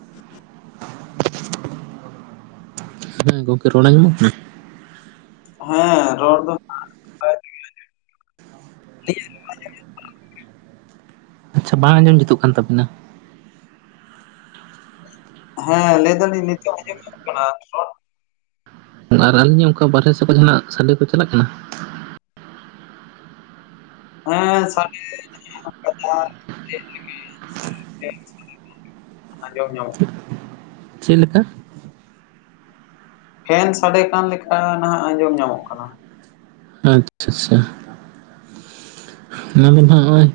[inaudible] ᱦᱮᱸ ᱜᱚᱝᱠᱮ ᱨᱚᱲ ᱟᱧᱹᱡᱚᱢᱚᱜ ᱠᱟᱱᱟ? ᱦᱮᱸ ᱨᱚᱲ ᱫᱚ ᱟᱪᱪᱷᱟ ᱵᱟᱝ ᱟᱸᱡᱚᱢ ᱡᱩᱛᱩᱜ ᱠᱟᱱ ᱛᱟᱵᱤᱱᱟ᱾ ᱦᱮᱸ ᱞᱟᱹᱭ ᱫᱟᱞᱤᱧ ᱱᱤᱛᱳᱜ ᱟᱸᱡᱚᱢ ᱧᱟᱢᱚᱜ ᱠᱟᱱᱟ ᱨᱚᱲ? ᱟᱨ ᱟᱹᱞᱤᱧᱟᱜ ᱚᱱᱠᱟ ᱵᱟᱨᱦᱮ ᱥᱮᱠᱚ ᱡᱟᱦᱟᱸᱱᱟᱜ ᱥᱟᱰᱮ ᱠᱚ ᱪᱟᱞᱟᱜ ᱠᱟᱱᱟ? ᱦᱮᱸ ᱥᱟᱰᱮ [inaudible] ᱟᱸᱡᱚᱢ ᱧᱟᱢᱚᱜ ᱪᱮᱫ ᱞᱮᱠᱟ? ᱯᱷᱮᱱ ᱥᱟᱰᱮ ᱠᱟᱱ ᱞᱮᱠᱟ ᱱᱟᱦᱟᱸᱜ ᱟᱸᱡᱚᱢ ᱧᱟᱢᱚᱜ ᱠᱟᱱᱟ᱾ ᱟᱪᱪᱷᱟ ᱪᱷᱟ᱾ ᱟᱨᱢᱤᱫᱷᱟᱣ ᱱᱚᱸᱜᱼᱚᱭ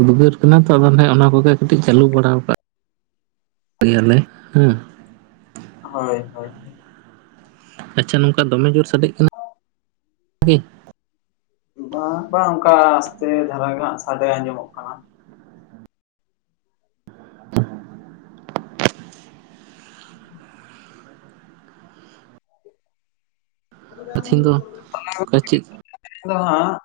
ᱩᱫᱜᱟᱹᱨ ᱠᱟᱱᱟ ᱛᱚ ᱟᱫᱚ ᱦᱮᱸ ᱚᱱᱟ ᱠᱚᱜᱮ ᱠᱟᱹᱴᱤᱡ ᱪᱟᱹᱞᱩ ᱵᱟᱲᱟ ᱠᱟᱜ ᱜᱮᱭᱟᱞᱮ ᱦᱩᱸ, ᱦᱳᱭ ᱦᱳᱭ᱾ ᱟᱪᱪᱷᱟ ᱱᱚᱝᱠᱟ ᱫᱚᱢᱮ ᱡᱳᱨ ᱥᱟᱰᱮᱜ ᱠᱟᱱᱟ ᱠᱤ? ᱵᱟᱝ ᱵᱟᱝ ᱚᱱᱠᱟ ᱟᱥᱛᱮ ᱫᱷᱟᱨᱟ ᱜᱮ ᱦᱟᱸᱜ ᱥᱟᱰᱮ ᱟᱸᱡᱚᱢᱚᱜ ᱠᱟᱱᱟ᱾ ᱛᱤᱦᱤᱧ ᱫᱚ [unintelligible] ᱚᱠᱟ ᱪᱮᱫ ᱟᱫᱚ ᱦᱟᱸᱜ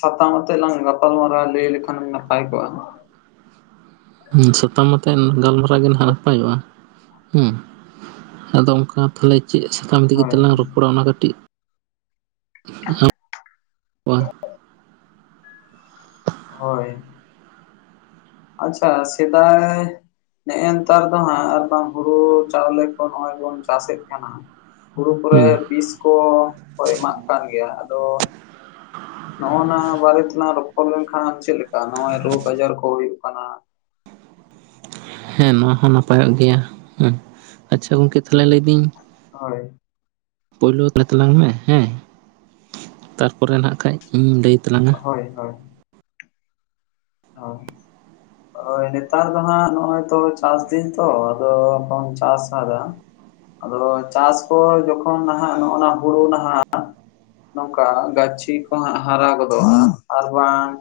ᱥᱟᱛᱟᱢ ᱟᱛᱮ ᱞᱟᱝ ᱜᱟᱯᱟᱞ ᱢᱟᱨᱟᱣᱟ ᱞᱟᱹᱭ ᱞᱮᱠᱷᱟᱱ ᱮᱢ ᱱᱟᱯᱟᱭ ᱠᱚᱜᱼᱟ᱾ ᱦᱩᱸ ᱥᱟᱛᱟᱢ ᱟᱛᱮᱫ ᱜᱟᱞᱢᱟᱨᱟᱶ ᱜᱮ ᱱᱟᱸᱜ ᱱᱟᱯᱟᱭᱚᱜᱼᱟ ᱦᱩᱸ᱾ ᱟᱫᱚ ᱚᱝᱠᱟ ᱛᱟᱦᱚᱞᱮ ᱪᱮᱫ ᱥᱟᱛᱟᱢ ᱤᱫᱤ ᱦᱳᱭ ᱠᱟᱛᱮᱜ ᱞᱟᱝ ᱨᱚᱯᱚᱲᱟ ᱚᱱᱟ ᱠᱟᱹᱴᱤᱡ [inaudible] ᱠᱚᱣᱟ᱾ ᱦᱳᱭ᱾ ᱟᱪᱪᱷᱟ ᱥᱮᱫᱟᱭ ᱱᱮᱜᱼᱮ ᱱᱮᱛᱟᱨ ᱫᱚ ᱦᱟᱸᱜ ᱟᱨ ᱵᱟᱝ ᱦᱩᱲᱩ ᱪᱟᱣᱞᱮ ᱠᱚ ᱱᱚᱸᱜᱼᱚᱭ ᱵᱚᱱ ᱪᱟᱥᱮᱜ ᱠᱟᱱᱟ ᱦᱟᱸᱜ, ᱦᱩᱲᱩ ᱠᱚᱨᱮ ᱦᱮᱸ ᱵᱤᱥ ᱠᱚ ᱮᱢᱟᱜ ᱠᱟᱱ ᱜᱮᱭᱟ ᱟᱫᱚ ᱱᱚᱸᱜᱼᱱᱟ ᱵᱟᱨᱮ ᱛᱮᱞᱟᱝ ᱨᱚᱯᱚᱲ ᱞᱮᱱᱠᱷᱟᱱ ᱪᱮᱫ ᱞᱮᱠᱟ ᱱᱚᱸᱜᱼᱚᱭ ᱨᱳᱜᱽ ᱟᱡᱟᱨ ᱠᱚ ᱦᱩᱭᱩᱜ ᱠᱟᱱᱟ, ᱦᱮᱸ ᱱᱚᱣᱟ ᱦᱚᱸ ᱱᱟᱯᱟᱭᱚᱜ ᱜᱮᱭᱟ, ᱦᱮᱸ ᱟᱪᱪᱷᱟ ᱜᱚᱝᱠᱮ ᱛᱟᱦᱚᱞᱮ ᱞᱟᱹᱭᱫᱟᱹᱧ ᱦᱳᱭ᱾ ᱯᱳᱭᱞᱳ ᱛᱟᱛ ᱞᱟᱝ ᱢᱮ ᱦᱮᱸ ᱛᱟᱨᱯᱚᱨᱮ ᱱᱟᱠᱷᱟᱡ ᱤᱧᱤᱧ ᱞᱟᱹᱭ ᱛᱟᱞᱟᱝᱟ᱾ ᱦᱳᱭ ᱦᱳᱭ᱾ [inaudible] ᱦᱳᱭ ᱱᱮᱛᱟᱨ ᱫᱚ ᱦᱟᱸᱜ ᱱᱚᱸᱜᱼᱚᱭ ᱛᱚ ᱪᱟᱥ ᱫᱤᱱ ᱛᱚ ᱟᱫᱚ ᱵᱟᱢ ᱪᱟᱥ ᱟᱫᱟ ᱟᱫᱚ ᱪᱟᱥ ᱠᱚ ᱡᱚᱠᱷᱚᱱ ᱱᱟᱦᱟᱸᱜ ᱱᱚᱜ ᱱᱟ ᱦᱳᱲᱳ ᱱᱟᱦᱟᱸᱜ ᱱᱚᱝᱠᱟ ᱜᱟᱹᱪᱷᱤ ᱠᱚ ᱦᱟᱸᱜ ᱦᱟᱨᱟ ᱜᱚᱫᱚᱜᱼᱟ ᱟᱨ ᱵᱟᱝ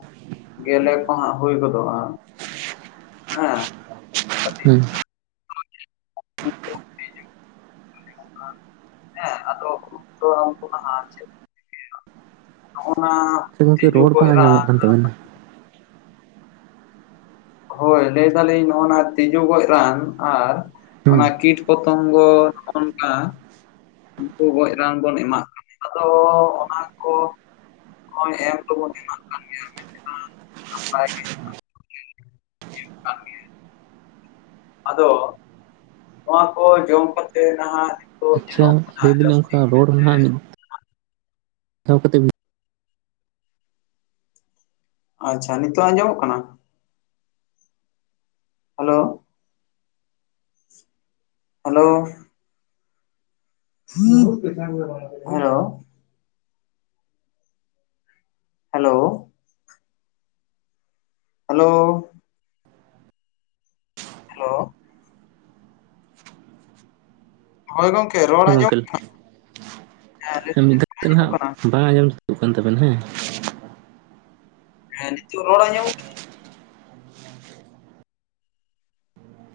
ᱜᱮᱞᱮ ᱠᱚ ᱦᱟᱸᱜ ᱦᱳᱭ ᱜᱚᱫᱚᱜᱼᱟ᱾ ᱦᱮᱸ? ᱠᱟᱹᱴᱤᱡ ᱦᱩᱸ᱾ ᱦᱮᱸ ᱟᱫᱚ [unintelligible] ᱦᱚᱜ-ᱚ ᱱᱟ ᱥᱮ ᱜᱚᱝᱠᱮ ᱨᱚᱲ ᱵᱟᱝ ᱟᱸᱡᱚᱢᱚᱜ ᱠᱟᱱ ᱛᱟᱵᱮᱱᱟ? ᱦᱳᱭ ᱞᱟᱹᱭ ᱫᱟᱞᱤᱧ ᱱᱚᱜ-ᱚ ᱱᱟ ᱛᱤᱡᱩ ᱜᱚᱡ ᱨᱟᱱ ᱟᱨ ᱦᱮᱸ ᱚᱱᱟ ᱠᱤᱴ ᱯᱚᱛᱚᱝᱜᱚ ᱚᱜᱱᱠᱟ᱾ ᱩᱱᱠᱩ ᱜᱚᱡ ᱨᱟᱱ ᱵᱚᱱ ᱮᱢᱟᱜ ᱠᱟᱱᱟ ᱟᱫᱚ ᱚᱱᱟ ᱠᱚ ᱦᱚᱜ-ᱚᱭ ᱮᱢ ᱛᱚᱵᱚᱱ ᱮᱢᱟᱜ ᱠᱟᱱ ᱜᱮᱭᱟ ᱢᱮᱱᱠᱷᱟᱱ ᱱᱟᱯᱟᱭ ᱜᱮ ᱠᱟᱱ ᱟᱫᱚ ᱱᱚᱣᱟ ᱠᱚ ᱡᱚᱢ ᱠᱟᱛᱮ ᱱᱟᱦᱟᱜ ᱟᱪᱪᱷᱟ, ᱧᱮᱞᱚᱜ ᱠᱟᱱᱟ ᱞᱟᱹᱭ ᱫᱟᱞᱤᱧ ᱡᱟᱹᱥᱛᱤ ᱚᱱᱠᱟ ᱨᱚᱲ ᱨᱮᱱᱟᱜ ᱢᱤᱫ ᱫᱷᱟᱣ ᱠᱟᱛᱮ ᱵᱤᱱ ᱟᱪᱪᱷᱟ, ᱱᱤᱛᱚᱜ ᱟᱡᱚᱢᱚᱜ ᱠᱟᱱᱟ? Hello? Hello? Hello. Hello. Hello. Hello. ᱦᱳᱭ ᱜᱚᱝᱠᱮ ᱨᱚᱲ ᱟᱸᱡᱚᱢᱚᱜ ᱜᱚᱝᱠᱮ ᱦᱮᱸ ᱱᱤᱛ ᱢᱤᱫ ᱫᱷᱟᱹᱣ ᱠᱟᱛᱮ ᱟᱸᱡᱚᱢᱚᱜ ᱱᱟᱦᱟᱜ ᱠᱟᱱᱟ? ᱵᱟᱝ ᱟᱸᱡᱚᱢ ᱡᱩᱛᱩᱜ ᱠᱟᱱ ᱛᱟᱵᱮᱱ ᱦᱮᱸ᱾ ᱦᱮᱸ ᱱᱤᱛᱚᱜ ᱨᱚᱲ ᱟᱡᱟᱜ ᱠᱟᱱᱟ?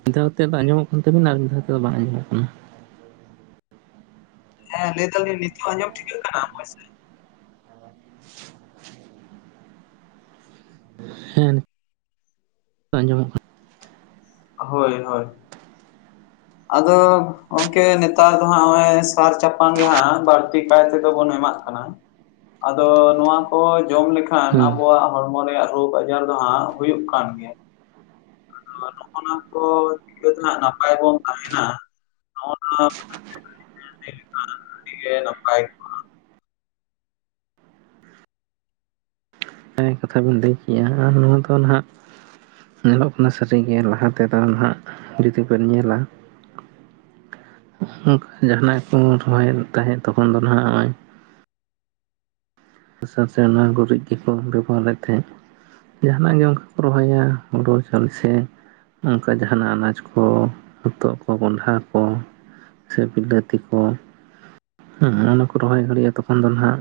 ᱢᱤᱫ ᱫᱷᱟᱣ ᱠᱟᱛᱮᱫ ᱫᱚ ᱟᱸᱡᱚᱢᱚᱜ ᱠᱟᱱ ᱛᱟᱵᱤᱱ ᱟᱨ ᱢᱤᱫ ᱫᱷᱟᱣ ᱠᱟᱛᱮᱫ ᱫᱚ ᱵᱟᱝ ᱟᱸᱡᱚᱢᱚᱜ ᱠᱟᱱᱟ᱾ ᱦᱮᱸ, ᱞᱟᱹᱭ ᱫᱟᱞᱤᱧ ᱱᱤᱛᱚᱜ ᱟᱸᱡᱚᱢ ᱴᱷᱤᱠᱟᱹᱜ ᱠᱟᱱᱟ ᱢᱚᱡᱛᱮ? ᱦᱮᱸ ᱟᱸᱡᱚᱢᱚᱜ ᱠᱟᱱᱟ᱾ ᱦᱳᱭ ᱦᱳᱭ᱾ ᱟᱫᱚ ᱜᱚᱝᱠᱮ ᱱᱮᱛᱟᱨ ᱫᱚ ᱦᱟᱸᱜ ᱦᱚᱜ-ᱚᱭ ᱥᱟᱨ ᱪᱟᱯᱟᱱ ᱜᱮ ᱦᱟᱸᱜ ᱵᱟᱲᱛᱤ ᱠᱟᱭ ᱛᱮᱫᱚ ᱵᱚᱱ ᱮᱢᱟᱜ ᱠᱟᱱᱟ᱾ ᱟᱫᱚ ᱱᱚᱣᱟ ᱠᱚ ᱡᱚᱢ ᱞᱮᱠᱷᱟᱱ ᱦᱮᱸ ᱟᱵᱚᱣᱟᱜ ᱦᱚᱲᱢᱚ ᱨᱮᱭᱟᱜ ᱨᱳᱜᱽ ᱟᱡᱟᱨ ᱫᱚ ᱦᱟᱸᱜ ᱦᱩᱭᱩᱜ ᱠᱟᱱ ᱜᱮᱭᱟ᱾ ᱟᱫᱚ ᱱᱚᱜ-ᱚ ᱱᱟ ᱠᱚ ᱤᱠᱟᱹ ᱫᱚ ᱦᱟᱸᱜ ᱱᱟᱯᱟᱭ ᱵᱚᱱ ᱛᱟᱦᱮᱱᱟ ᱱᱚᱜ-ᱚ ᱱᱚᱣᱟ ᱟᱹᱰᱤ ᱜᱮ ᱱᱟᱯᱟᱭ ᱚᱱᱟ ᱠᱟᱛᱷᱟ ᱵᱮᱱ ᱞᱟᱹᱭ ᱠᱮᱜ-ᱟ ᱟᱨ ᱱᱚᱣᱟ ᱫᱚ ᱱᱟᱦᱟᱜ ᱧᱮᱞᱚᱜ ᱠᱟᱱᱟ ᱥᱟᱹᱨᱤ ᱜᱮ ᱞᱟᱦᱟ ᱛᱮᱫᱚ ᱱᱟᱦᱟᱜ ᱡᱩᱫᱤᱵᱮᱱ ᱧᱮᱞᱟ ᱠᱟ ᱡᱟᱦᱟᱱᱟᱜ ᱠᱚ ᱨᱚᱦᱚᱭᱮᱫ ᱛᱟᱦᱮᱸᱫ ᱛᱚᱠᱷᱚᱱ ᱫᱚ ᱱᱟᱸᱜ ᱦᱚᱸᱜ-ᱚᱭ ᱦᱟᱥᱟ ᱥᱮ ᱚᱱᱟ ᱜᱩᱨᱤᱡ ᱜᱮᱠᱚ ᱵᱮᱵᱚᱦᱟᱨᱮᱫ ᱛᱟᱦᱮᱸᱜ᱾ ᱡᱟᱦᱟᱱᱟᱜ ᱜᱮ ᱚᱝᱠᱟ ᱠᱚ ᱨᱚᱦᱚᱭᱟ ᱦᱩᱲᱳ ᱪᱟᱞᱮ ᱥᱮ ᱚᱝᱠᱟ ᱡᱟᱦᱱᱟᱜ ᱟᱱᱟᱡᱽ ᱠᱚ ᱦᱚᱛᱚᱜ ᱠᱚ ᱠᱚᱦᱚᱸᱰᱟ ᱠᱚ᱾ ᱥᱮ ᱵᱤᱞᱟᱹᱛᱤ ᱠᱚ ᱦᱮᱸ ᱦᱚᱜ-ᱚᱱᱟ ᱠᱚ ᱨᱚᱦᱚᱭ ᱫᱟᱲᱮᱭᱟᱜ-ᱟ ᱛᱚᱠᱷᱚᱱ ᱫᱚ ᱱᱟᱜ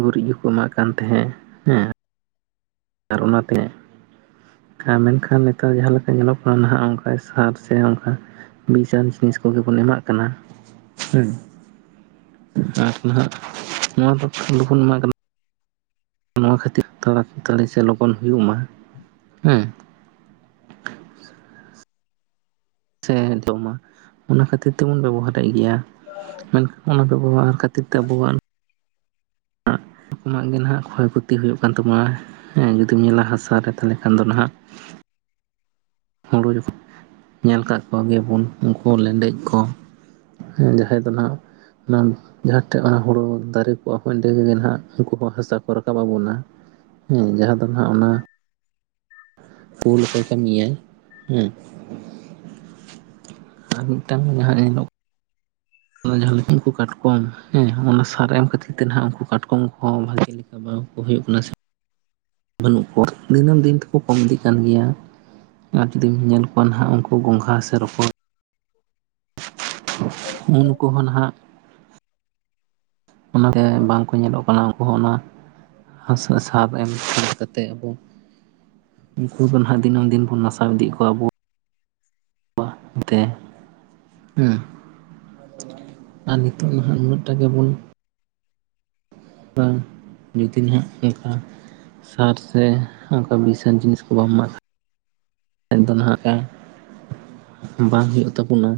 ᱜᱩᱨᱤᱡ ᱠᱚᱠᱚ ᱮᱢᱟᱜ ᱠᱟᱱ ᱛᱟᱦᱮᱸᱫ ᱦᱮᱸ᱾ ᱟᱨ ᱚᱱᱟᱛᱮ ᱟᱨ ᱢᱮᱱᱠᱷᱟᱱ ᱱᱮᱛᱟᱨ ᱡᱟᱦᱟᱸ ᱞᱮᱠᱟ ᱧᱮᱞᱚᱜ ᱠᱟᱱᱟ ᱱᱟᱦᱟᱜ ᱚᱱᱠᱟ ᱥᱟᱨ ᱥᱮ ᱚᱱᱠᱟ ᱵᱤᱥᱟᱱ ᱡᱤᱱᱤᱥ ᱠᱚᱜᱮ ᱵᱚᱱ ᱮᱢᱟᱜ ᱠᱟᱱᱟ ᱦᱩᱸ᱾ ᱟᱨ ᱱᱟᱦᱟᱜ ᱱᱚᱣᱟ ᱫᱚ ᱞᱚᱵᱚᱱ ᱮᱢᱟ ᱠᱟᱱᱟ᱾ ᱱᱚᱣᱟ ᱠᱷᱟᱹᱛᱤᱨ ᱛᱟᱲᱟ ᱛᱟᱲᱤ ᱥᱮ ᱞᱚᱜᱚᱱ ᱦᱩᱭᱩᱜ ᱢᱟ ᱦᱮᱸ᱾ ᱥᱮ ᱫᱚᱢᱟ ᱚᱱᱟ ᱠᱷᱟᱹᱛᱤᱨ ᱛᱮᱵᱚᱱ ᱵᱮᱵᱚᱦᱟᱨᱮᱜ ᱜᱮᱭᱟ᱾ ᱢᱮᱱᱠᱷᱟᱱ ᱚᱱᱟ ᱵᱮᱵᱚᱦᱟᱨ ᱠᱷᱟᱹᱛᱤᱨ ᱛᱮ ᱟᱵᱚᱣᱟᱱ ᱨᱚᱠᱚᱢᱟᱜ ᱜᱮ ᱱᱟᱦᱟᱜ ᱠᱷᱚᱭ ᱠᱷᱚᱛᱤ ᱦᱩᱭᱩᱜ ᱠᱟᱱ ᱛᱟᱵᱚᱱᱟ ᱦᱮᱸ ᱡᱩᱫᱤᱢ ᱧᱮᱞᱟ ᱦᱟᱥᱟ ᱨᱮ ᱛᱟᱦᱚᱞᱮ ᱠᱷᱟᱱ ᱫᱚ ᱱᱟᱦᱟᱜ ᱦᱩᱲᱩ ᱡᱚᱠᱷᱚᱱ ᱧᱮᱞ ᱠᱟᱜ ᱠᱚ ᱜᱮᱵᱚᱱ ᱩᱱᱠᱩ ᱞᱮᱸᱰᱮᱡ ᱠᱚ᱾ ᱡᱟᱦᱟᱸᱭ ᱫᱚ ᱦᱟᱸᱜ ᱱᱟ ᱡᱟᱦᱟᱸ ᱴᱷᱮᱡ ᱚᱱᱟ ᱦᱩᱲᱩ ᱫᱟᱨᱮ ᱠᱚᱜᱼᱟ ᱮᱸᱰᱮᱜᱮ ᱦᱟᱸᱜ ᱩᱱᱠᱩ ᱦᱚᱸ ᱦᱟᱥᱟ ᱠᱚ ᱨᱟᱠᱟᱵ ᱵᱚᱱᱟ᱾ ᱦᱩᱸ ᱡᱟᱦᱟᱸ ᱫᱚ ᱱᱟᱦᱟᱜ ᱚᱱᱟ, ᱠᱩᱞ ᱟᱠᱚ ᱠᱟᱱ ᱠᱚᱭᱟᱭ᱾ ᱦᱩᱸ᱾ ᱟᱨ ᱢᱤᱫᱴᱟᱝ ᱡᱟᱦᱟᱸ ᱮᱱ ᱦᱤᱞᱚᱜ ᱧᱮᱞᱚᱜ ᱡᱟᱦᱟᱸ ᱞᱮᱠᱟ ᱩᱱᱠᱩ ᱠᱟᱴᱠᱚᱢ ᱦᱮᱸ ᱚᱱᱟ ᱥᱟᱨ ᱮᱢ ᱠᱷᱟᱹᱛᱤᱨ ᱛᱮ ᱱᱟᱟᱜ ᱩᱱᱠᱩ ᱠᱟᱴᱠᱚᱢ ᱠᱚᱦᱚᱸ ᱵᱷᱟᱜᱤ ᱞᱤᱠ ᱪᱟᱵᱟᱣ ᱠᱚ ᱦᱩᱭᱩᱜ ᱠᱟᱱᱟ ᱥᱮ᱾ ᱵᱟᱹᱱᱩᱜ ᱠᱚᱣᱟ, ᱫᱤᱱᱟᱹᱢ ᱫᱤᱱ ᱛᱮᱠᱚ ᱠᱚᱢ ᱤᱫᱤᱜ ᱠᱟᱱ ᱜᱮᱭᱟ᱾ ᱟᱨ ᱡᱩᱫᱤᱢ ᱧᱮᱞ ᱠᱚᱣᱟ ᱱᱟᱦᱟᱜ ᱩᱱᱠᱩ ᱜᱚᱝᱜᱷᱟ ᱥᱮ ᱨᱚᱠᱚᱡ [unintelligible] ᱩᱱᱠᱩ ᱦᱚᱸ ᱱᱟᱦᱟᱜ ᱚᱱᱟᱛᱮ ᱵᱟᱝ ᱠᱚ ᱧᱮᱞᱚᱜ ᱠᱟᱱᱟ ᱩᱱᱠᱩ ᱦᱚᱸ ᱚᱱᱟ ᱦᱟᱥᱟ ᱥᱟᱵ ᱮᱢ ᱠᱟᱛᱮᱜ ᱟᱫᱚ ᱩᱱᱠᱩ ᱫᱚ ᱱᱟᱦᱟᱜ ᱫᱤᱱᱟᱹᱢ ᱫᱤᱱ ᱵᱚᱱ ᱱᱟᱥᱟᱣ ᱤᱫᱤᱭᱮᱫᱞᱜ ᱠᱚᱭᱟ ᱟᱵᱚ ᱛᱮ ᱦᱩᱸ ᱟᱨ ᱱᱤᱛᱚᱜ ᱱᱟᱦᱟᱜ ᱩᱱᱟᱹᱜᱴᱟ ᱜᱮᱵᱚᱱ ᱵᱟᱝ ᱡᱩᱫᱤ ᱱᱟᱦᱟᱜ ᱚᱝᱠᱟ ᱥᱟᱨ ᱥᱮ ᱚᱱᱠᱟ ᱵᱤᱥᱟᱱ ᱡᱤᱱᱤᱥ ᱠᱚ ᱵᱟᱢ ᱢᱟᱜ ᱠᱷᱟ ᱫᱚ ᱱᱟᱦᱟᱜ ᱚᱠᱟ ᱵᱟᱝ ᱦᱳᱭᱳᱜ ᱛᱟᱵᱚᱱᱟ᱾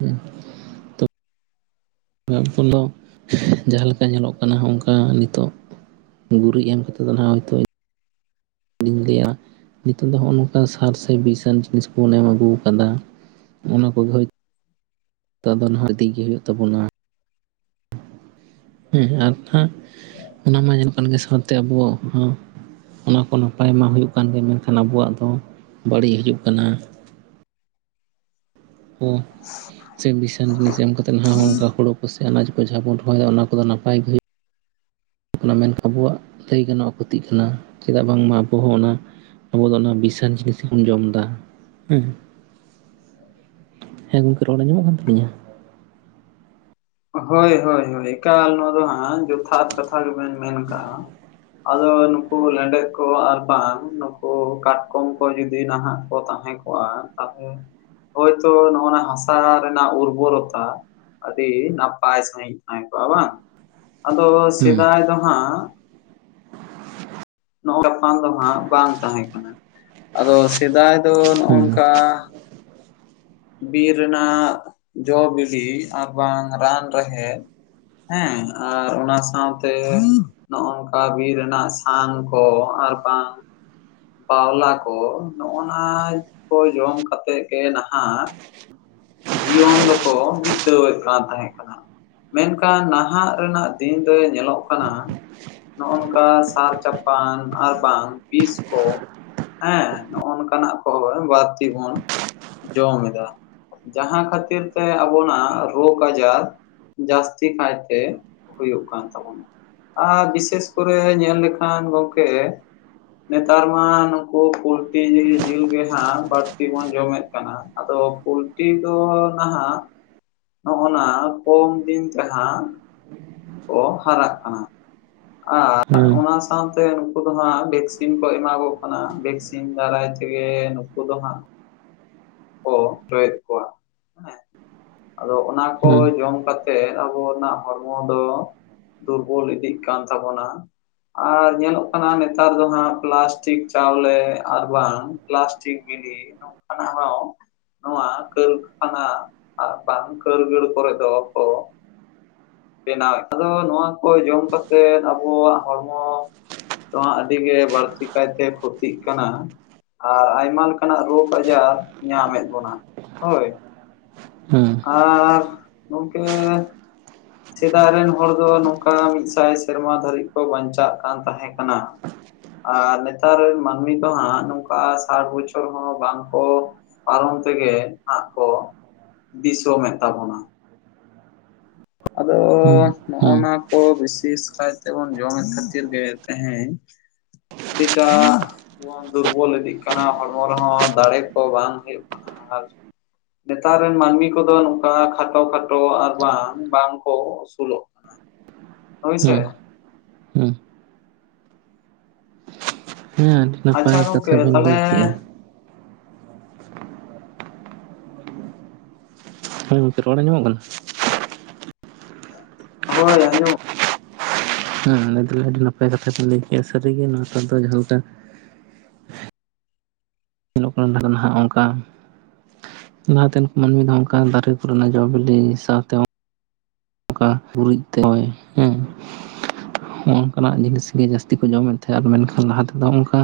ᱦᱩᱸ᱾ [inaudible] ᱫᱚ ᱡᱟᱦᱟ ᱞᱮᱠᱟ ᱧᱮᱞᱚᱜ ᱠᱟᱱᱟ ᱚᱝᱠᱟ ᱱᱤᱛᱚᱜ ᱜᱩᱨᱤᱡ ᱮᱢ ᱠᱟᱛᱮᱫ ᱫᱚ ᱱᱟᱦᱟᱜ ᱦᱚᱭᱛᱚ ᱤᱧ ᱞᱟᱹᱭᱟ ᱱᱤᱛᱚᱜ ᱫᱚ ᱱᱚᱜᱼᱚᱭ ᱱᱚᱝᱠᱟ ᱥᱟᱨ ᱥᱮ ᱵᱤᱥᱟᱱ ᱡᱤᱱᱤᱥ ᱵᱚᱱ ᱮᱢ ᱟᱹᱜᱩ ᱠᱟᱫᱟ ᱾ ᱚᱱᱟ ᱠᱚᱜᱮ ᱦᱚᱭ ᱛᱚ ᱫᱚ ᱱᱟᱦᱟᱜ ᱤᱫᱤᱜᱮ ᱦᱳᱭᱳᱜ ᱛᱟᱵᱚᱱᱟ ᱾ ᱦᱮᱸ ᱟᱨ ᱱᱟᱦᱟᱜ ᱚᱱᱟ ᱢᱟ ᱧᱮᱞ ᱠᱟᱱ ᱜᱮ ᱥᱟᱶᱛᱮ ᱟᱵᱚ ᱦᱚᱸ ᱚᱱᱟ ᱠᱚ ᱱᱟᱯᱟᱭ ᱢᱟ ᱦᱳᱭᱳᱜ ᱠᱟᱱ ᱜᱮ ᱢᱮᱱᱠᱷᱟᱱ ᱟᱵᱚᱣᱟᱜ ᱫᱚ ᱵᱟᱹᱲᱤᱡ ᱦᱤᱡᱩᱜ ᱠᱟᱱᱟ ᱾ ᱦᱮᱸ ᱪᱮ ᱵᱤᱥᱚᱢ ᱡᱤᱱᱤᱥ ᱮᱢ ᱠᱟᱛᱮ ᱱᱟ ᱦᱚᱸ ᱚᱱᱠᱟ ᱦᱳᱲᱳ ᱠᱚ ᱟᱱᱟᱡᱽ ᱠᱚ ᱡᱟᱦᱟᱸ ᱵᱚᱱ ᱨᱦᱚᱭᱫᱟ ᱚᱱᱟ ᱠᱚᱫᱚ ᱱᱟᱯᱟᱭ ᱜᱮᱜ ᱦᱳᱭᱳᱜ ᱚᱱᱟ ᱢᱮᱱ ᱟᱵᱚᱣᱟᱜ ᱞᱟᱹᱭ ᱜᱟᱱᱚᱜᱼᱟ ᱠᱷᱚᱛᱤᱜ ᱠᱟᱱᱟ ᱪᱮᱫᱟᱜ ᱵᱟᱝᱢᱟ ᱟᱵᱚ ᱦᱚᱸ ᱚᱱᱟ ᱟᱵᱚ ᱫᱚ ᱚᱱᱟ ᱵᱤᱥᱟᱧ ᱡᱤᱱᱤᱥ ᱜᱮᱵᱚᱱ ᱡᱚᱢ ᱫᱟ ᱦᱩᱸ ᱾ ᱜᱚᱝᱠᱮ ᱨᱚᱲ ᱟᱸᱡᱚᱢᱜ ᱠᱟᱱ ᱛᱟᱹᱞᱤᱧᱟ? ᱦᱳᱭ ᱦᱳᱭ ᱦᱳᱭ ᱮᱠᱟᱞ ᱱᱚᱣᱟ ᱫᱚ ᱦᱟᱸᱜ ᱡᱚᱛᱷᱟᱛ ᱠᱟᱛᱷᱟ ᱜᱮᱵᱮᱱ ᱢᱮᱱ ᱠᱟᱜᱼᱟ ᱾ ᱟᱫᱚ ᱱᱩᱠᱩ ᱞᱮᱸᱰᱮᱫ ᱠᱚ ᱟᱨ ᱵᱟᱝ ᱱᱩᱠᱩ ᱠᱟᱴᱠᱚᱢ ᱠᱚ ᱡᱩᱫᱤ ᱱᱟᱦᱟᱜ ᱠᱚ ᱛᱟᱦᱮᱸ ᱠᱚᱜᱟ ᱛᱟᱦᱮ ᱦᱳᱭᱛᱚ ᱱᱚᱜᱼᱱᱟ ᱦᱟᱥᱟ ᱨᱮᱱᱟᱜ ᱩᱨᱵᱚᱨᱚᱛᱟ ᱟᱹᱰᱤ ᱱᱟᱯᱟᱭ ᱥᱟᱺᱦᱤᱡ ᱛᱟᱦᱮᱸ ᱠᱚᱜᱼᱟ ᱵᱟᱝ ᱟᱫᱚ ᱦᱮᱸ ᱥᱮᱫᱟᱭ ᱫᱚ ᱦᱟᱸᱜ ᱱᱚᱜ ᱧᱟᱯᱟᱱ ᱫᱚ ᱦᱟᱸᱜ ᱵᱟᱝ ᱛᱟᱦᱮᱸ ᱠᱟᱱᱟ᱾ ᱟᱫᱚ ᱥᱮᱫᱟᱭ ᱫᱚ ᱱᱚᱜ ᱦᱮᱸ ᱱᱚᱝᱠᱟ ᱵᱤᱨ ᱨᱮᱱᱟᱜ ᱡᱚ-ᱵᱤᱞᱤ ᱟᱨ ᱵᱟᱝ ᱨᱟᱱ ᱨᱮᱦᱮᱜ ᱦᱮᱸᱻ ᱟᱨ ᱚᱱᱟ ᱥᱟᱶᱛᱮ ᱱᱚᱜ ᱱᱚᱝᱠᱟ ᱵᱤᱨ ᱨᱮᱱᱟᱜ ᱥᱟᱝ ᱠᱚ ᱟᱨ ᱵᱟᱝ ᱵᱟᱣᱞᱟ ᱠᱚ ᱱᱚᱜᱼᱱᱟ ᱠᱚ ᱡᱚᱢ ᱠᱟᱛᱮᱜ ᱜᱮ ᱱᱟᱦᱟᱜ ᱡᱤᱭᱚᱱ ᱫᱚᱠᱚ ᱵᱤᱛᱟᱹᱣᱮᱜ ᱠᱟᱱ ᱛᱟᱦᱮᱸ ᱠᱟᱱᱟ᱾ ᱢᱮᱱᱠᱷᱟᱱ ᱱᱟᱦᱟᱜ ᱨᱮᱱᱟᱜ ᱫᱤᱱ ᱨᱮ ᱧᱮᱞᱚᱜ ᱠᱟᱱᱟ᱾ ᱱᱚᱜᱼᱱᱚᱝᱠᱟ ᱥᱟᱨ ᱪᱟᱯᱟᱱ ᱟᱨ ᱵᱟᱝ ᱵᱤᱥ ᱠᱚ ᱦᱮᱸ ᱱᱚᱜ ᱱᱚᱝᱠᱟᱱᱟᱜ ᱠᱷᱚᱵᱚᱨ ᱵᱟᱹᱲᱛᱤ ᱵᱚᱱ ᱡᱚᱢ ᱫᱟ᱾ ᱡᱟᱦᱟᱸ ᱠᱷᱟᱹᱛᱤᱨ ᱛᱮ ᱟᱵᱚᱱᱟᱜ ᱨᱳᱜᱽ ᱟᱡᱟᱨ ᱡᱟᱹᱥᱛᱤ ᱠᱟᱭᱛᱮ ᱦᱩᱭᱩᱜ ᱠᱟᱱ ᱛᱟᱵᱚᱱᱟ ᱟᱨ ᱵᱤᱥᱮᱥ ᱠᱚᱨᱮ ᱧᱮᱞ ᱞᱮᱠᱷᱟᱱ ᱜᱚᱝᱠᱮ, ᱱᱮᱛᱟᱨ ᱢᱟ ᱱᱩᱠᱩ ᱯᱳᱞᱴᱤ ᱡᱤᱞ-ᱡᱤᱞ ᱜᱮ ᱦᱟᱸᱜ ᱵᱟᱹᱲᱛᱤ ᱵᱚᱱ ᱡᱚᱢᱮᱫ ᱠᱟᱱᱟ᱾ ᱟᱫᱚ ᱯᱩᱞ ᱴᱤ ᱫᱚ ᱱᱟᱦᱟᱜ, ᱱᱚᱜ-ᱱᱟ ᱠᱚᱢ ᱫᱤᱱ ᱛᱮᱦᱟᱸᱜ ᱠᱚᱻ ᱦᱟᱨᱟᱜ ᱠᱟᱱᱟ᱾ ᱟᱨ ᱦᱮᱸ ᱚᱱᱟ ᱥᱟᱶᱛᱮ ᱱᱩᱠᱩ ᱫᱚ ᱦᱟᱸᱜ ᱵᱷᱮᱠᱥᱤᱱ ᱠᱚ ᱮᱢᱟ ᱠᱚ ᱠᱟᱱᱟ ᱵᱷᱮᱠᱥᱤᱱ᱾ ᱛᱤᱱ ᱫᱟᱨᱟᱭ ᱛᱮᱜᱮ ᱱᱩᱠᱩ ᱫᱚ ᱦᱟᱸᱜ, ᱠᱚ ᱨᱚᱭᱮᱫ ᱠᱚᱣᱟ, [unintelligible] ᱦᱮᱸ ᱟᱫᱚ ᱚᱱᱟ ᱠᱚ ᱦᱮᱸ ᱡᱚᱢ ᱠᱟᱛᱮ ᱛᱮ ᱟᱵᱚᱱᱟᱜ ᱦᱚᱲᱢᱚ ᱫᱚ ᱫᱩᱨᱵᱚᱞ ᱤᱫᱤᱜ ᱠᱟᱱ ᱛᱟᱵᱚᱱᱟ᱾ ᱟᱨ ᱧᱮᱞᱚᱜ ᱠᱟᱱᱟ ᱱᱮᱛᱟᱨ ᱫᱚ ᱦᱟᱸᱜ ᱯᱞᱟᱥᱴᱤᱠ ᱪᱟᱣᱞᱮ ᱟᱨ ᱵᱟᱝ ᱯᱞᱟᱥᱴᱤᱠ ᱵᱤᱞᱤ ᱱᱚᱸᱠᱟᱱᱟ ᱦᱚᱸ, ᱱᱚᱣᱟ ᱠᱟᱹᱨᱠᱷᱟᱱᱟ ᱟᱨ ᱵᱟᱝ ᱠᱟᱹᱨᱜᱟᱹᱲ ᱠᱚᱨᱮ ᱫᱚ ᱠᱚ, ᱵᱮᱱᱟᱣᱮᱫ, ᱟᱫᱚ ᱱᱚᱣᱟ ᱠᱚ ᱡᱚᱢ ᱠᱟᱛᱮ ᱮᱫ ᱟᱵᱚᱣᱟᱜ ᱦᱚᱲᱢᱚ ᱱᱚᱣᱟ ᱟᱰᱤ ᱜᱮ ᱵᱟᱲᱛᱤ ᱠᱟᱭ ᱛᱮ ᱠᱷᱚᱛᱤᱜ ᱠᱟᱱᱟ ᱾ ᱟᱨ ᱟᱭᱢᱟ ᱞᱮᱠᱟᱱᱟᱜ ᱨᱳᱜᱽ ᱟᱡᱟᱨ ᱧᱟᱢ ᱮᱫ ᱵᱚᱱᱟ ᱦᱳᱭ ᱾ ᱦᱮᱸ ᱟᱨᱻ ᱜᱚᱢᱠᱮᱻ, ᱥᱮᱫᱟᱭ ᱨᱮᱱ ᱦᱚᱲ ᱫᱚ ᱱᱚᱝᱠᱟ ᱢᱤᱫ ᱥᱟᱭ ᱥᱮᱨᱢᱟ ᱫᱷᱟᱨᱤᱡ ᱠᱚ ᱵᱟᱧᱪᱟᱜ ᱠᱟᱱ ᱛᱟᱦᱮᱸ ᱠᱟᱱᱟ ᱾ ᱟᱨ ᱱᱮᱛᱟᱨ ᱨᱮᱱ ᱢᱟᱱᱢᱤ ᱫᱚ ᱦᱟᱸᱜ ᱱᱚᱝᱠᱟ ᱥᱟᱴ ᱵᱚᱪᱷᱚᱨ ᱦᱚᱸ ᱵᱟᱝ ᱠᱚ ᱯᱟᱨᱚᱢ ᱛᱮᱜᱮ ᱦᱟᱸᱜ ᱠᱚ ᱫᱤᱥᱚᱢᱮᱫ ᱛᱟᱵᱚᱱᱟ ᱾ ᱟᱫᱚᱻ ᱦᱮᱸ ᱱᱚᱜ ᱦᱮᱸ ᱱᱚᱣᱟ ᱠᱚ ᱵᱤᱥᱮᱥ ᱠᱟᱭ ᱛᱮ ᱵᱚᱱ ᱡᱚᱢᱮᱫ ᱠᱷᱟᱛᱤᱨ ᱜᱮ ᱛᱮᱦᱮᱧ, [unintelligible] ᱟᱰᱤ ᱴᱟᱜᱻ ᱵᱚᱱ ᱫᱩᱨᱵᱚᱞ ᱤᱫᱤᱜ ᱠᱟᱱᱟ ᱦᱚᱲᱢᱚ ᱨᱮᱦᱚ ᱫᱟᱲᱮ ᱠᱚ ᱵᱟᱝ ᱦᱩᱭᱩᱜ ᱠᱟᱱᱟ, ᱟᱨ ᱱᱮᱛᱟᱨ ᱨᱮᱱ ᱢᱟᱱᱢᱤ ᱠᱚ ᱫᱚ ᱱᱚᱝᱠᱟ ᱠᱷᱟᱴᱚ ᱠᱷᱟᱴᱚ, ᱟᱨ ᱵᱟᱝ ᱵᱟᱝ ᱠᱚ ᱩᱥᱩᱞᱚᱜ ᱠᱟᱱᱟ ᱦᱳᱭ ᱥᱮ ᱦᱮᱸ ᱾ ᱦᱮᱸ ᱟᱰᱤ ᱟᱪᱪᱷᱟ ᱱᱟᱯᱟᱭ ᱠᱟᱛᱷᱟ ᱜᱚᱝᱠᱮ ᱵᱤᱱ ᱞᱟᱹᱭ ᱛᱟᱦᱚᱞᱮ ᱠᱮᱫᱼᱟ ᱾ ᱦᱳᱭ ᱜᱚᱢᱠᱮ ᱨᱚᱲ ᱧᱟᱢᱚᱜ ᱠᱟᱱᱟ ᱾ ᱦᱳᱭ ᱟᱡᱚᱢᱚᱜ ᱦᱮᱸ [unintelligible] ᱟᱰᱤ ᱱᱟᱯᱟᱭ ᱠᱟᱛᱷᱟ ᱵᱮᱱ ᱞᱟᱹᱭ ᱠᱮᱫᱮᱜᱼᱟ ᱥᱟᱹᱨᱤ ᱜᱮ ᱱᱮᱛᱟᱨ ᱫᱚ ᱡᱟᱦᱟ ᱞᱮᱠᱟ, ᱧᱮᱞᱚᱜ ᱠᱟᱱᱟ ᱱᱟᱦᱟᱜ ᱚᱝᱠᱟ, - ᱞᱟᱦᱟᱛᱮᱱ ᱢᱟᱱᱢᱤ ᱫᱚ ᱚᱱᱠᱟ ᱫᱟᱨᱮ ᱠᱚ ᱨᱮᱱᱟᱜ ᱡᱚ ᱵᱤᱞᱤ, ᱥᱟᱶᱛᱮ ᱚᱱᱠᱟ ᱜᱩᱨᱤᱡᱽ ᱛᱮ ᱦᱚᱭ ᱦᱮᱸ ᱾ [inaudible] ᱱᱚᱝᱠᱟᱱᱟᱜ ᱡᱤᱱᱤᱥ ᱜᱮ ᱡᱟᱥᱛᱤ ᱠᱚ ᱡᱚᱢᱮᱫ ᱛᱟᱦᱮᱫ ᱟᱫ ᱢᱮᱱᱠᱷᱟᱱ, ᱞᱟᱦᱟ ᱛᱮ ᱫᱚ ᱚᱱᱠᱟ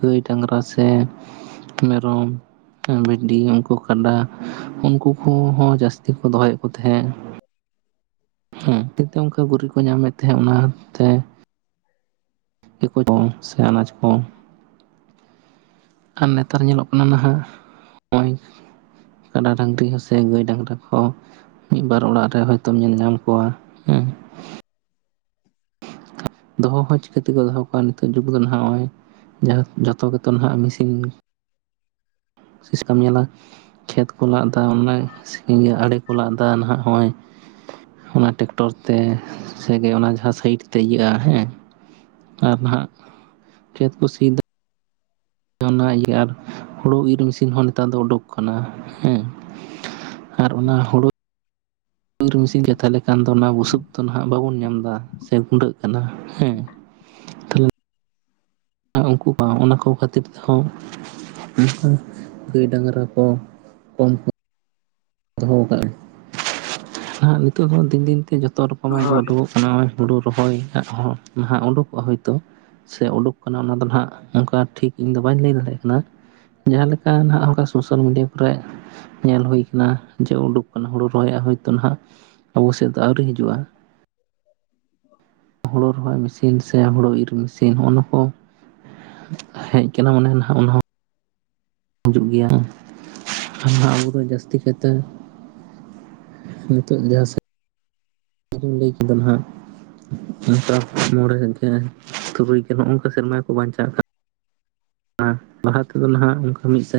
ᱜᱟᱹᱭ ᱰᱟᱝᱨᱟ ᱥᱮ, ᱢᱮᱨᱚᱢ ᱵᱷᱤᱰᱤ ᱩᱱᱠᱩ ᱠᱟᱰᱟ ᱩᱱᱠᱩ ᱠᱚ ᱦᱚ ᱡᱟᱥᱛᱤ ᱠᱚ ᱫᱚᱦᱚᱭᱮᱫ ᱠᱚ ᱛᱟᱦᱮᱸᱫ ᱾ [inaudible] ᱦᱮᱸ ᱦᱚᱛᱮ ᱚᱱᱠᱟ ᱜᱩᱨᱤ ᱠᱚ ᱧᱟᱢᱮᱫ ᱛᱟᱦᱮᱸ ᱚᱱᱟ ᱛᱮ [unintelligible] ᱠᱚ ᱥᱮ ᱟᱱᱟᱡᱽ ᱠᱚ ᱠᱷᱟᱱ ᱱᱮᱛᱟᱨ ᱧᱮᱞᱚᱜ ᱠᱟᱱᱟ ᱱᱟᱦᱟ, ᱟ. ᱧ ᱠᱟᱰᱟ ᱰᱟᱝᱨᱤ ᱦᱚᱸ ᱥᱮ ᱜᱟᱹᱭ ᱰᱟᱝᱨᱟ ᱠᱚ ᱢᱤᱫ ᱵᱟᱨ ᱚᱲᱟᱜ ᱨᱮ ᱦᱚᱭᱛᱚᱢ ᱧᱮᱞ ᱧᱟᱢ ᱠᱚᱣᱟ ᱦᱮᱸ--‍᱾ ᱫᱚᱦᱚ ᱦᱚᱸ ᱪᱤᱠᱟᱹᱛᱮ ᱠᱚ ᱫᱚᱦᱚ ᱠᱚᱣᱟ ᱱᱤᱛᱚᱜ ᱡᱩᱜᱽ ᱫᱚ ᱱᱟᱜᱼᱚᱭ ᱾ ᱡᱚᱛᱚ ᱠᱚ ᱛᱮ ᱱᱟᱦᱟᱜ ᱢᱮᱥᱤᱱ [unintelligible] ᱧᱮᱞᱟ ᱾ ᱠᱷᱮᱛ ᱠᱚ ᱞᱟᱫ ᱮᱫᱟ [inaudible] ᱟᱲᱮ ᱠᱚ ᱞᱟᱫ ᱮᱫᱟ ᱱᱟᱦᱟᱜ ᱱᱚᱜᱼᱚᱭ ᱾ ᱚᱱᱟ ᱴᱮᱠᱴᱚᱨ ᱛᱮ ᱥᱮ ᱜᱮ ᱚᱱᱟ ᱡᱟᱦᱟᱸ ᱥᱟᱭᱤᱰ ᱛᱮ ᱤᱭᱟᱹᱜᱼᱟ ᱾ ᱦᱮ ᱟᱨ ᱱᱟᱦᱟᱜ ᱠᱷᱮᱛ ᱠᱚ ᱥᱤᱫᱟ [inaudible] ᱤᱭᱟᱹ ᱟᱨ ᱦᱩᱲᱩ ᱤᱨ ᱢᱮᱥᱤᱱ ᱦᱚᱸ ᱱᱮᱛᱟᱨ ᱫᱚ ᱳᱰᱳᱠ ᱟᱠᱟᱱᱟ ᱦᱮᱸ ᱾ ᱟᱨ ᱚᱱᱟ ᱦᱳᱲᱳ ᱤᱨ ᱢᱤᱥᱤᱱ [inaudible] ᱞᱮᱠᱷᱟᱱ ᱫᱚ ᱱᱟᱣᱟ ᱵᱩᱥᱩᱵ ᱫᱚ ᱱᱟᱦᱟᱜ ᱵᱟᱵᱚᱱ ᱧᱟᱢ ᱮᱫᱟ ᱥᱮ ᱜᱩᱰᱟᱹᱜ ᱠᱟᱱᱟ ᱦᱮᱸ ᱛᱟᱦᱚᱞᱮ ᱩᱱᱠᱩ [unintelligible] ᱚᱱᱟ ᱠᱚ ᱠᱷᱟᱛᱤᱨ ᱛᱮᱦᱚᱸ [unintelligible] ᱜᱟᱹᱭ ᱰᱟᱝᱨᱟ ᱠᱚ ᱠᱚᱢ ᱠᱚ ᱫᱚᱦᱚ ᱠᱟᱜ-ᱟ ᱾ ᱦᱟᱜ ᱱᱤᱛᱚᱜ ᱦᱚᱸ ᱫᱤᱱ ᱫᱤᱱ ᱛᱮ ᱡᱚᱛᱚ ᱨᱚᱠᱚᱢᱟᱜ ᱜᱮ ᱦᱳᱭ ᱳᱰᱳᱠᱚᱜ ᱱᱚᱜ-ᱚᱭ ᱦᱳᱲᱳ ᱨᱚᱦᱚᱭᱟᱜ ᱦᱚᱸ ᱱᱟᱦᱟᱜ ᱳᱰᱳᱠᱚᱜᱼᱟ ᱦᱚᱭᱛᱚ ᱾ ᱥᱮ ᱳᱰᱳᱠ ᱠᱟᱱᱟ ᱚᱱᱟ ᱫᱚ ᱱᱟᱸᱜ ᱚᱱᱠᱟ ᱴᱷᱤᱠ ᱤᱧ ᱫᱚ ᱵᱟᱹᱧ ᱞᱟᱹᱭ ᱫᱟᱲᱮᱭᱟᱜ ᱠᱟᱱᱟ ᱾ ᱡᱟᱦᱟ ᱞᱮᱠᱟ ᱱᱟᱜ ᱚᱱᱠᱟ ᱥᱳᱥᱟᱞ ᱢᱤᱰᱤᱭᱟ ᱠᱚᱨᱮ ᱧᱮᱞ ᱦᱳᱭ ᱠᱟᱱᱟ ᱡᱮ ᱳᱰᱳᱠ ᱠᱟᱱᱟ ᱦᱳᱲᱳ ᱨᱚᱦᱚᱭᱟᱜ ᱦᱚᱭᱛᱚ ᱱᱟᱦᱟᱜ ᱟᱵᱚ ᱥᱮᱫ ᱫᱚ ᱟᱹᱣᱨᱤ ᱦᱤᱡᱩᱜᱼᱟ ᱾ [inaudible] ᱦᱳᱲᱳ ᱨᱚᱦᱚᱭ ᱢᱮᱥᱤᱱ ᱥᱮ ᱦᱳᱲᱳ ᱤᱨ ᱢᱮᱥᱤᱱ ᱦᱚᱜᱼᱱᱚᱣᱟ ᱠᱚ ᱦᱮᱡ ᱠᱟᱱᱟ ᱢᱟᱱᱮ [unintelligible] ᱦᱤᱡᱩᱜ ᱜᱮᱭᱟ ᱦᱟᱜ ᱟᱵᱚ ᱫᱚ ᱡᱟᱥᱛᱤ ᱠᱟᱭ ᱛᱮ ᱱᱤᱛᱚ ᱡᱟᱦᱟᱸ ᱥᱮᱫ ᱵᱟᱞᱤᱧ ᱞᱟᱹᱭ ᱠᱮᱫᱚ ᱱᱟᱦᱟᱜ ᱚᱱᱠᱟ ᱢᱚᱬᱮ ᱜᱮᱞ ᱛᱩᱨᱩᱭ ᱜᱮᱞ ᱦᱚᱝᱠᱟ ᱥᱮᱨᱢᱟ ᱜᱮᱠᱚ ᱵᱟᱧᱪᱟᱜ ᱠᱟᱱᱟ᱾ ᱞᱟᱦᱟ ᱛᱮᱫᱚ ᱱᱟᱦᱟᱜ ᱚᱱᱠᱟ ᱢᱤᱫ ᱥᱟᱭ